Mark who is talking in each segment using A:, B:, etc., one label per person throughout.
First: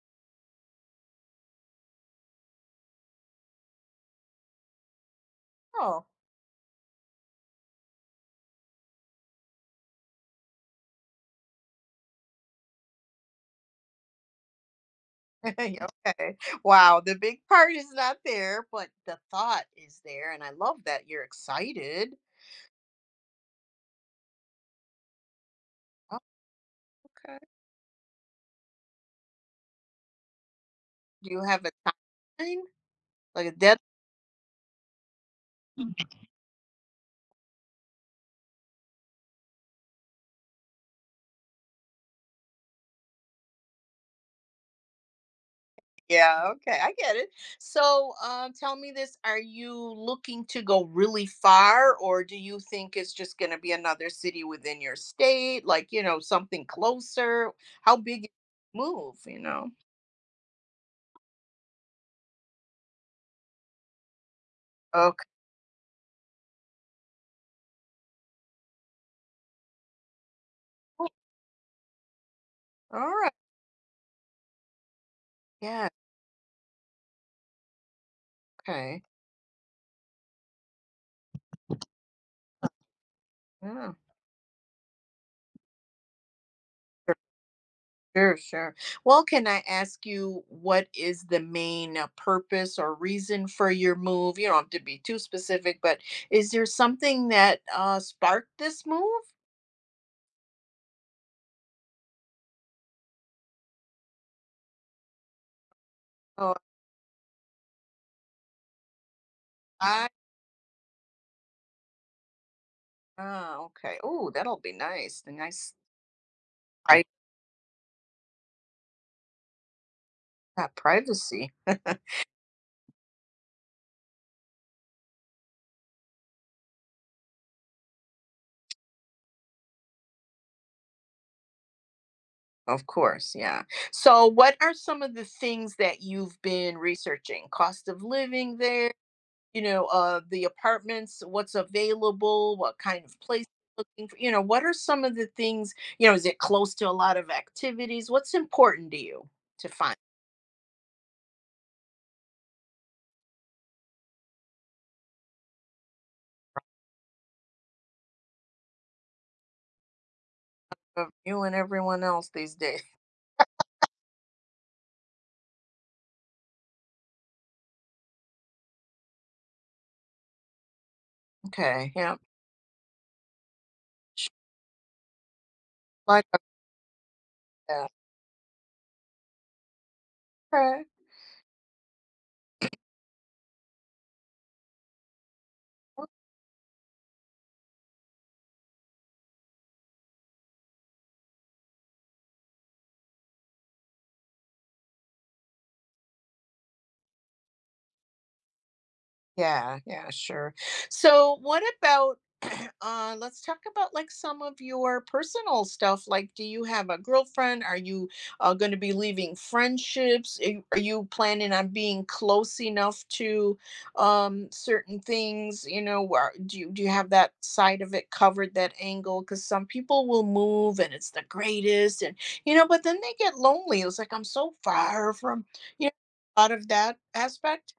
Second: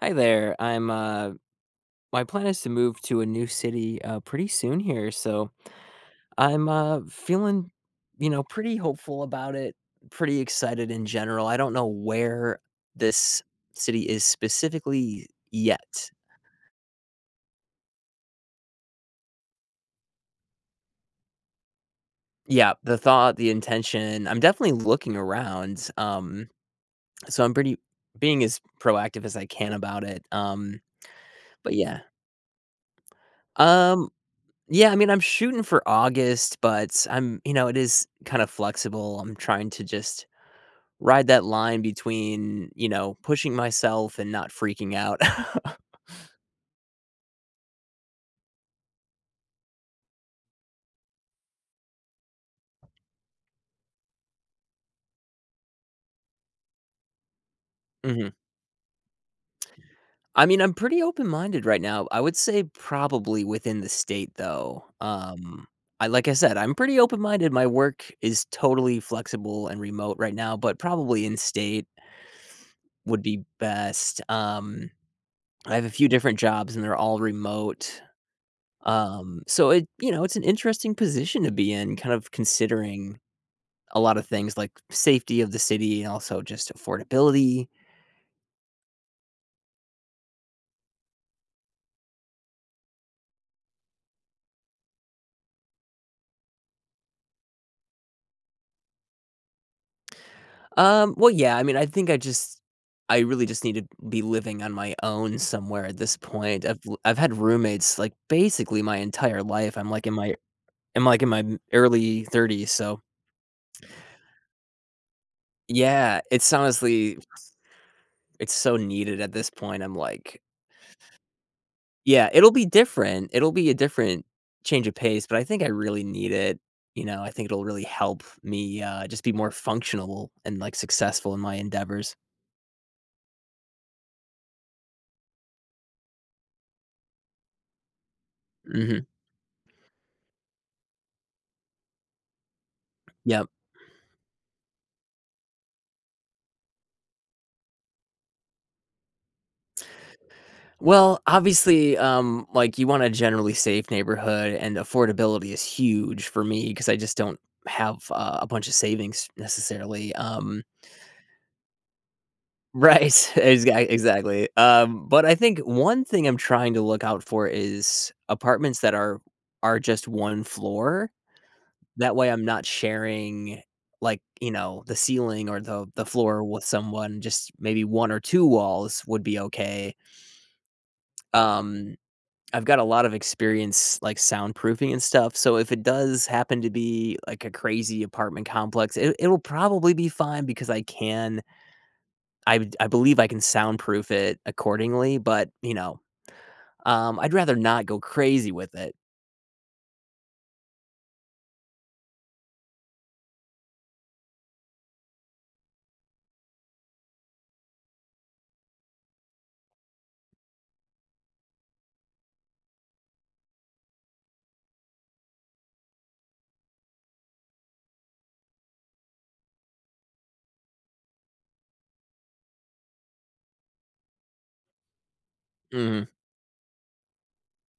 A: Hi there. I'm my plan is to move to a new city pretty soon here, so
B: Oh,
A: I'm feeling, you know, pretty hopeful about it, pretty excited in general. I don't know where this city is specifically
B: yeah,
A: yet.
B: okay. Wow, the big part is not there, but the thought is there, and I love that you're excited.
A: Yeah, the thought, the intention. I'm definitely looking around.
B: Oh, okay.
A: So I'm pretty being as proactive as I can about it.
B: Do you have a
A: But yeah.
B: timeline? Like a deadline?
A: Um Yeah, I mean, I'm shooting for
B: Mhm.
A: August, but I'm, you know, it is kind of flexible. I'm trying to just ride that line between, you know, pushing myself and not freaking out.
B: Yeah, okay, I get it. So, tell me this, are you looking to go really far, or do you think it's just going to be another city within your state, like, you know, something closer? How big
A: Mhm.
B: is the move, you know?
A: I mean, I'm pretty open-minded right now. I would say probably within the state though.
B: Okay.
A: I said, I'm pretty open-minded. My work is totally flexible and remote right now, but probably in state
B: All
A: would
B: right.
A: be best. I have
B: Yeah,
A: a few different jobs and they're all remote.
B: okay.
A: So it You know, it's an interesting position to be in, kind of considering
B: Yeah.
A: a lot of things like safety of the city and also just affordability.
B: Sure, sure. Well, can I ask you what is the main purpose or reason for your move? You don't have to be too specific, but is there something that sparked this move?
A: Well, yeah, I mean, I really just need to be living on my own somewhere at this
B: Oh,
A: point. I've had roommates like basically my entire life.
B: I,
A: I'm like in my early 30s, so
B: ah, okay. Oh, that'll be nice. The nice
A: yeah,
B: pri-
A: it's so needed at this point. I'm like
B: privacy.
A: Yeah, it'll be different. It'll be a different change of pace, but I think I really need it. You know, I think it'll really help me, just be more functional and, like, successful in my endeavors.
B: Of course, yeah. So, what are some of the things that you've been researching? Cost of living there?
A: Mhm.
B: You know, the apartments, what's available, what kind of place
A: Yep.
B: you're looking for, you know, what are some of the things, you know, is it close to a lot of activities? What's important to you to find
A: Well, obviously, like, you want a generally safe neighborhood, and affordability is huge for me because I just don't have, a bunch of savings necessarily.
B: of you and everyone else these days?
A: Right, exactly, but I think one thing I'm trying to look out for is apartments that are just one floor,
B: Okay,
A: that
B: yeah,
A: way I'm not sharing, like, you know, the ceiling or the
B: like
A: floor with someone, just maybe
B: that.
A: one or two walls would be okay.
B: Okay.
A: um, I've got a lot of experience, like, soundproofing and stuff, so if it does happen to be, like, a crazy apartment complex, it'll probably be fine because I believe I can soundproof it accordingly, but, you know, I'd rather not go crazy with it.
B: Yeah, yeah, sure. So what about let's talk about like some of your personal stuff. Like do you have a girlfriend? Are you going to be leaving friendships? Are you planning on being close enough to certain things, you know, where do you have that side of it covered that angle cuz some people will move and it's the greatest and you know, but then they get lonely. It's like I'm so far from you
A: Mhm.
B: know out of that aspect.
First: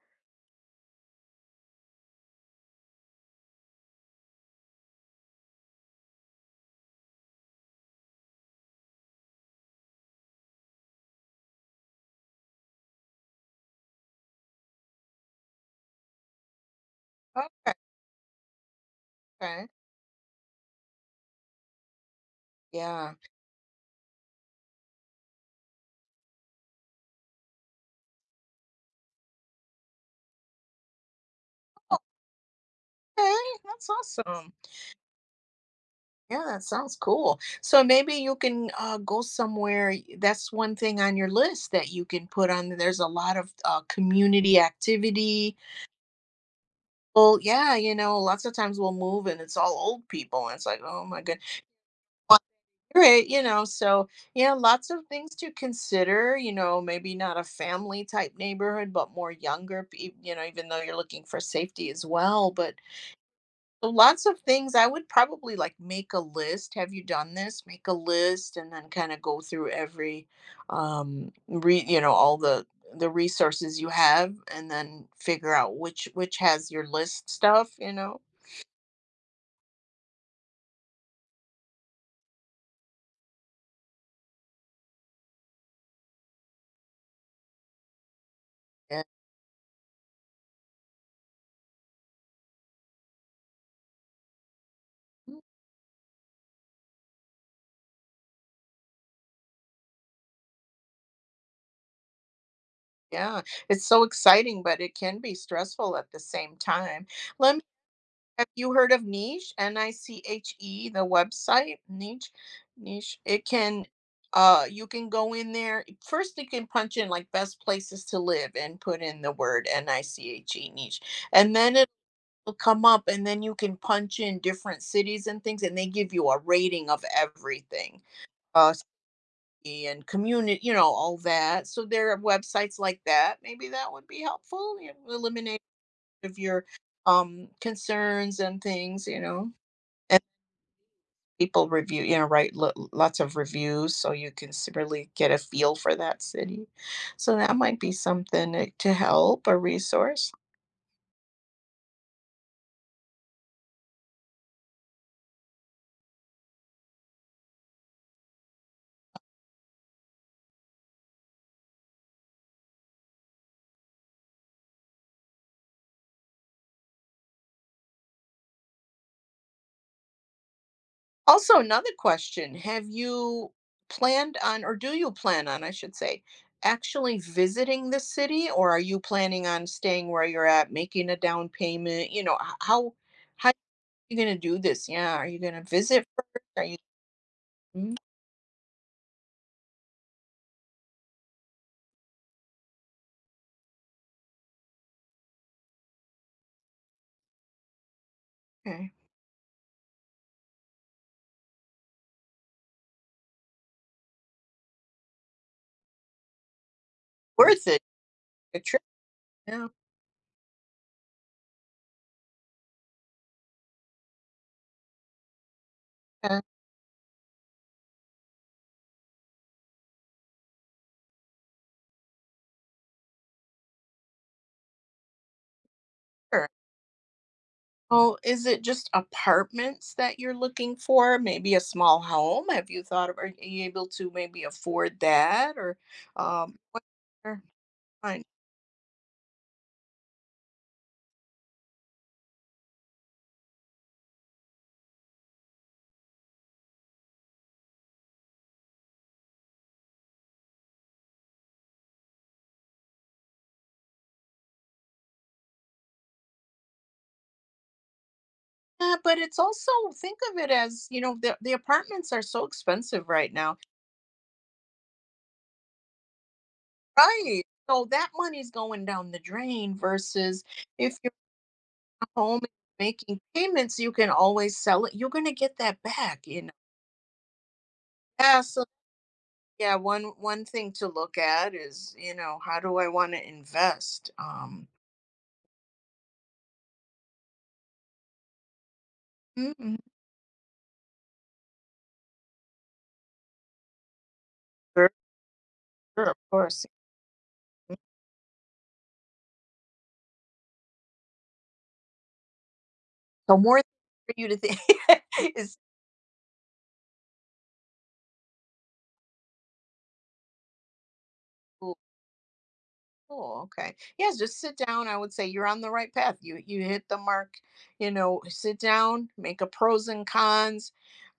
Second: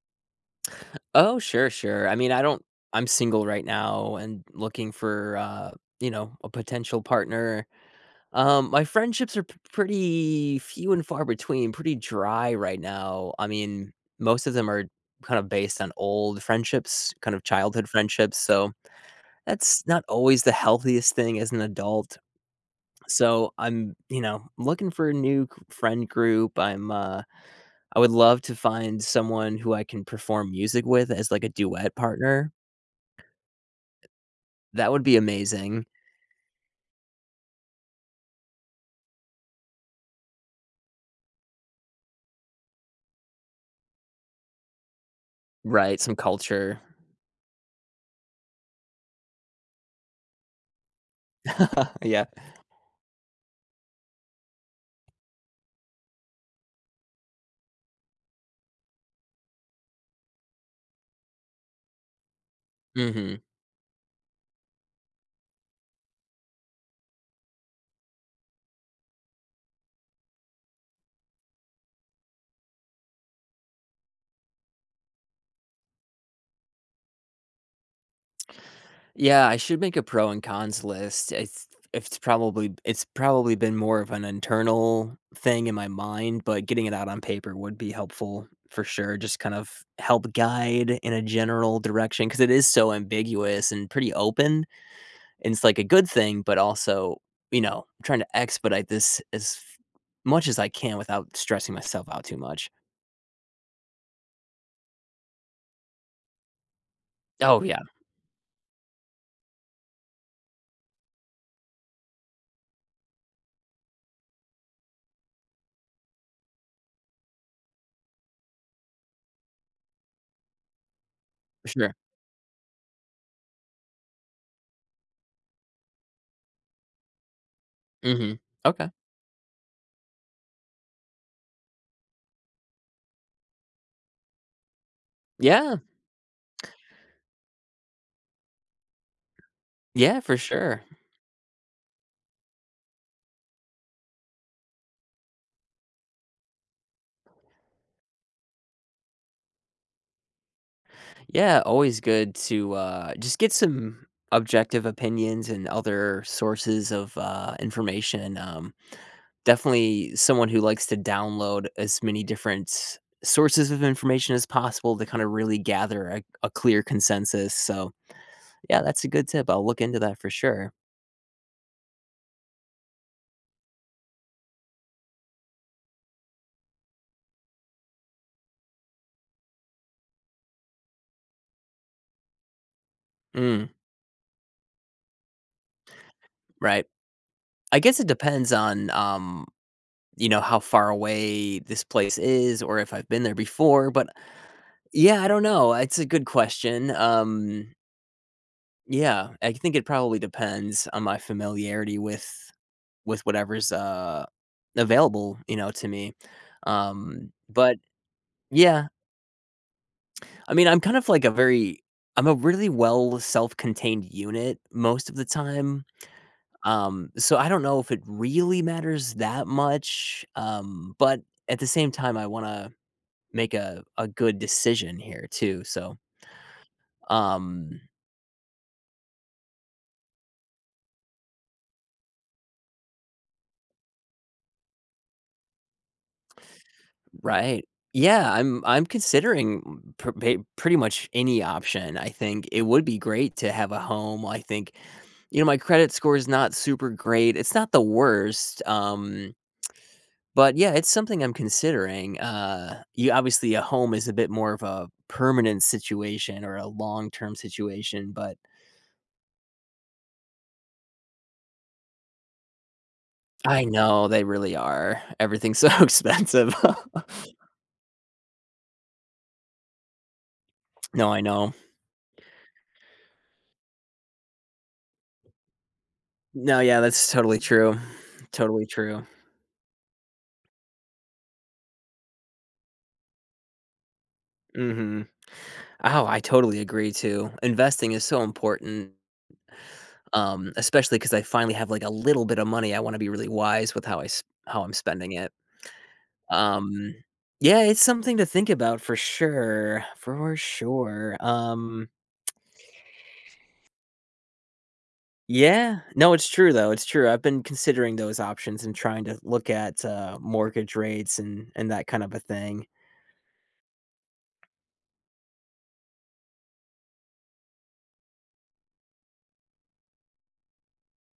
A: Oh, sure, sure. I mean, I don't I'm single right now and looking for, you know, a potential partner. My friendships are p pretty few and far between, pretty dry right now. I mean, most of them are kind of based on old friendships, kind of childhood friendships, so
B: Okay.
A: that's not always the healthiest thing as an adult.
B: Yeah.
A: So I'm, you know, looking for a new friend group. I would love to find someone who I can perform music with as like a duet partner.
B: Okay, that's awesome.
A: That would be amazing.
B: Yeah, that sounds cool. So maybe you can go somewhere. That's one thing on your list that you can put on there. There's a lot of community activity.
A: Right, some culture.
B: Well, yeah, you know, lots of times we'll move and it's all old people. And it's like, oh my goodness.
A: Yeah.
B: Right, you know, so yeah, lots of things to consider. You know, maybe not a family type neighborhood, but more younger. You know, even though you're looking for safety as well, but
A: Mhm.
B: so lots of things. I would probably like make a list. Have you done this? Make a list and then kind of go through every, re you know, all the resources you have, and then figure out which has your list stuff, you know?
A: Yeah, I should make a pro and cons list. It's probably been more of an internal thing in my mind, but getting it out on paper would be helpful for
B: And
A: sure. Just kind of help guide in a general direction because it is so ambiguous and pretty open. And it's like a good thing, but also, you know, I'm trying to expedite this as much as I can without stressing myself out too much.
B: yeah, it's so exciting, but it can be stressful at the same time. Let
A: Oh,
B: me.
A: yeah,
B: Have you heard of Niche? Niche, the website, Niche, Niche. It can, you can go in there. First, you can punch in like best places to live and put in the word Niche, Niche, and
A: for
B: then it
A: sure.
B: will come up, and then you can punch in different cities and things, and they give you a rating of everything,
A: Mhm.
B: uh,
A: Okay.
B: city and community, you know, all that. So there are websites like that. Maybe that would be helpful. You know, eliminate
A: Yeah.
B: of your concerns and things, you know.
A: Yeah,
B: And
A: for sure.
B: people review, you know, write lots of reviews so you can really get a feel for that city. So that might be something to help, a resource.
A: Yeah, always good to, just get some objective opinions and other sources of, information. Definitely someone who likes to download as many different sources of information as possible to kind of really gather a clear consensus, so yeah, that's a good tip. I'll look into that for sure.
B: Also, another question. Have you planned on, or do you plan on, I should say, actually visiting the city, or are you planning on staying where you're at, making a down payment? You know, how are
A: Mm,
B: you going to do this? Yeah. Are you going to visit first? Are you,
A: right. I
B: mm,
A: guess it depends on you know, how far away this place is or if I've been there before, but yeah, I don't know. It's a good question.
B: okay.
A: Yeah, I think it probably depends on my familiarity with whatever's available, you know, to me.
B: Worth
A: But
B: it? A trip?
A: Yeah,
B: Yeah.
A: I mean, I'm kind of like a very I'm a really well self-contained unit most of the time.
B: Okay,
A: So I don't know if it really matters that much, but at the same time, I want to make a good decision here too. So,
B: sure.
A: um,
B: Oh, is it just apartments that you're looking for? Maybe a small home? Have you thought of, are you able to maybe afford that or what are-
A: right.
B: fine.
A: Yeah, I'm considering pretty much any option. I think it would be great to have a home. I think you know my credit score is not super great. It's not the worst. But yeah, it's something I'm considering. You Obviously a home is a bit more of a permanent situation or a long-term situation, but
B: Yeah, but it's also think of it as, you know, the apartments are so expensive right now.
A: I know they really are. Everything's so expensive.
B: Right. So that money's going down the drain versus if
A: No,
B: you're
A: I know.
B: at home and making payments, you can always sell it. You're gonna get that back, you know.
A: No, yeah, that's totally true.
B: Yeah, so
A: Totally true.
B: yeah, one thing to look at is, you know, how do I want to invest?
A: Mhm. Oh, I totally agree too. Investing is so important,
B: Mm,
A: especially because I finally have, like, a little bit of money. I wanna be really wise with how I'm
B: sure,
A: spending it.
B: sure, of course.
A: Um, yeah, it's something to think about for sure, for sure.
B: So more for you to think is
A: Yeah. No, it's true though, it's true. I've been considering those options and trying to look at, mortgage rates and
B: cool.
A: that kind of a thing.
B: Cool, okay. Yes, just sit down. I would say you're on the right path. You hit the mark. You know, sit down, make a pros and cons.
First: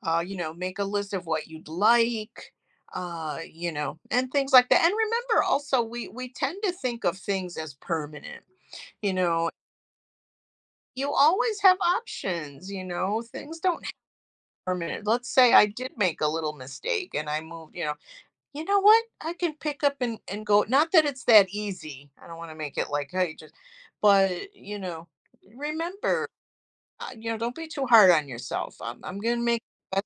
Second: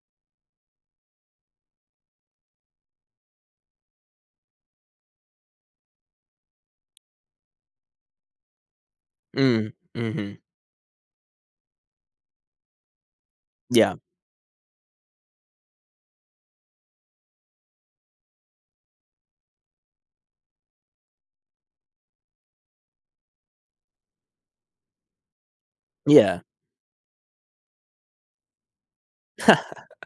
B: You know, make a list of what you'd like. You know, and things like that. And remember, also, we tend to think of things as permanent. You know,
A: Mm, mhm.
B: you always have options, you know, things don't
A: Yeah,
B: permanent. Let's say I did make a little mistake and I moved, you know what? I can pick up and go. Not that it's that easy. I don't want to make it like, hey, just, but, you know, remember,
A: yeah.
B: you know, don't be too hard on yourself. I'm going to make the best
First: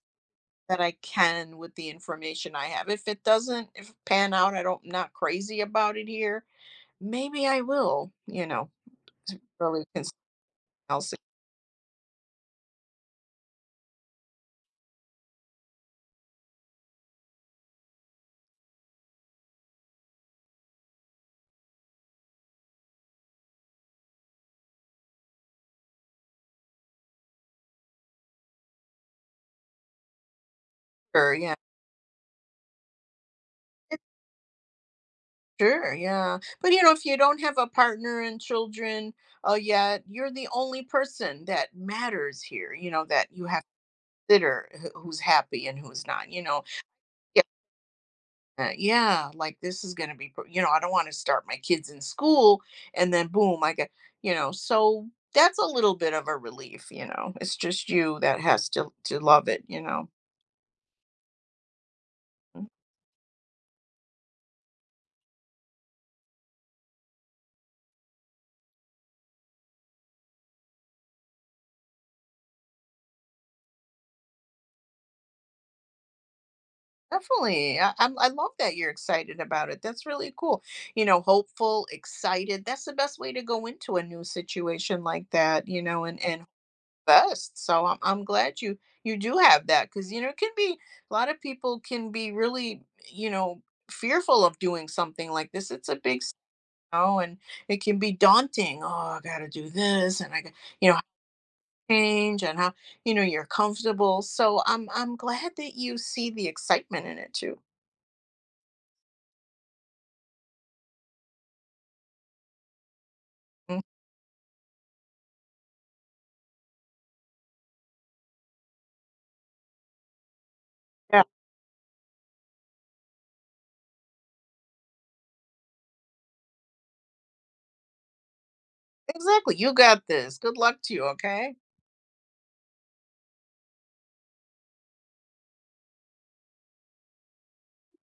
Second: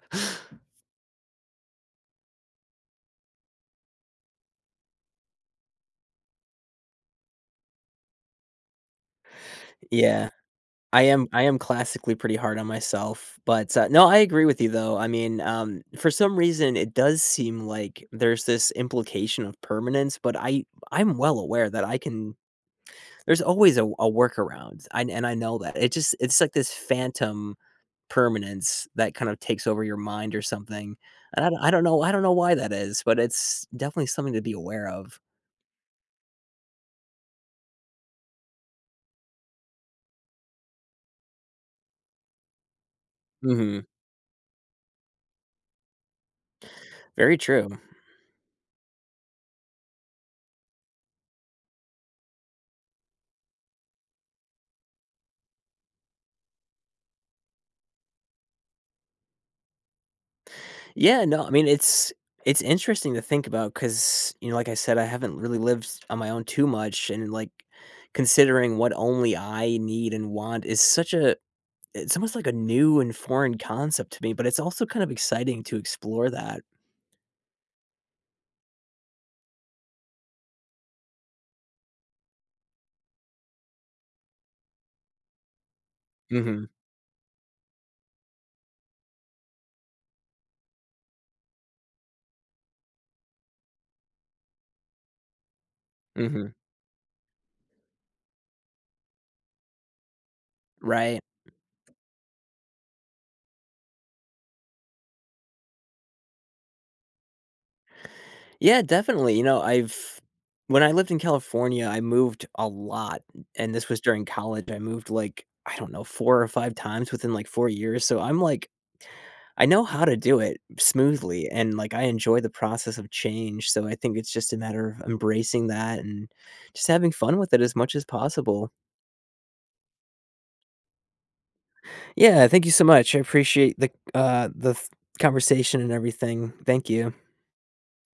B: that I can with the information I have. If it doesn't if it pan out, I don't, not crazy about it here. Maybe I will, you know, really
A: Yeah.
B: consider.
A: I am classically pretty hard on myself, but, no, I agree with you though. I mean, for some reason, it does seem like there's this implication of permanence, but I'm well aware that I can there's always a workaround, I know that. It just it's like this phantom permanence that kind of takes over your mind or something, and
B: Yeah.
A: I don't know why that is, but it's definitely something to be aware of.
B: Sure, yeah. But you know, if you don't have a partner and children yet, you're the only person that matters here, you know, that you have to
A: Mhm.
B: consider who's happy and who's not. You know,
A: Very true.
B: yeah, like this is going to be, you know, I don't want to start my kids in school and then boom, I get, you know, so that's a little bit of a relief, you know. It's just you that has to love it, you know.
A: Yeah, no, I mean, it's
B: Mm.
A: interesting to think about because, you know, like I said, I haven't really lived on my own too much, and, like, considering what only I need and want is such a it's almost like a new and foreign concept to me, but it's also kind of exciting to explore that.
B: Definitely. I love that you're excited about it. That's really cool. You know, hopeful, excited. That's the best way to go into a new situation like that, you know, and
A: Mhm.
B: best. So I'm glad you, you do have that because, you know, it can be a lot of people can be really, you know, fearful of doing something like this. It's a big, s-
A: Mhm.
B: you know, and it can be daunting. Oh, I got to do this and I got, you know,
A: Right.
B: change and how, you know, you're comfortable. So I'm glad that you see the excitement in it too.
A: Yeah, definitely. You know, I've When I lived in California, I moved a lot, and
B: Mhm.
A: this was during college. I moved like, I don't know, 4 or 5 times within like 4 years. So I'm like, I know how to do it smoothly and like I enjoy the process of change. So I think it's just a matter of embracing that and just having fun with it as much as possible.
B: Exactly, you got this. Good luck to you, okay?
A: Yeah, thank you so much. I appreciate the conversation and everything. Thank you.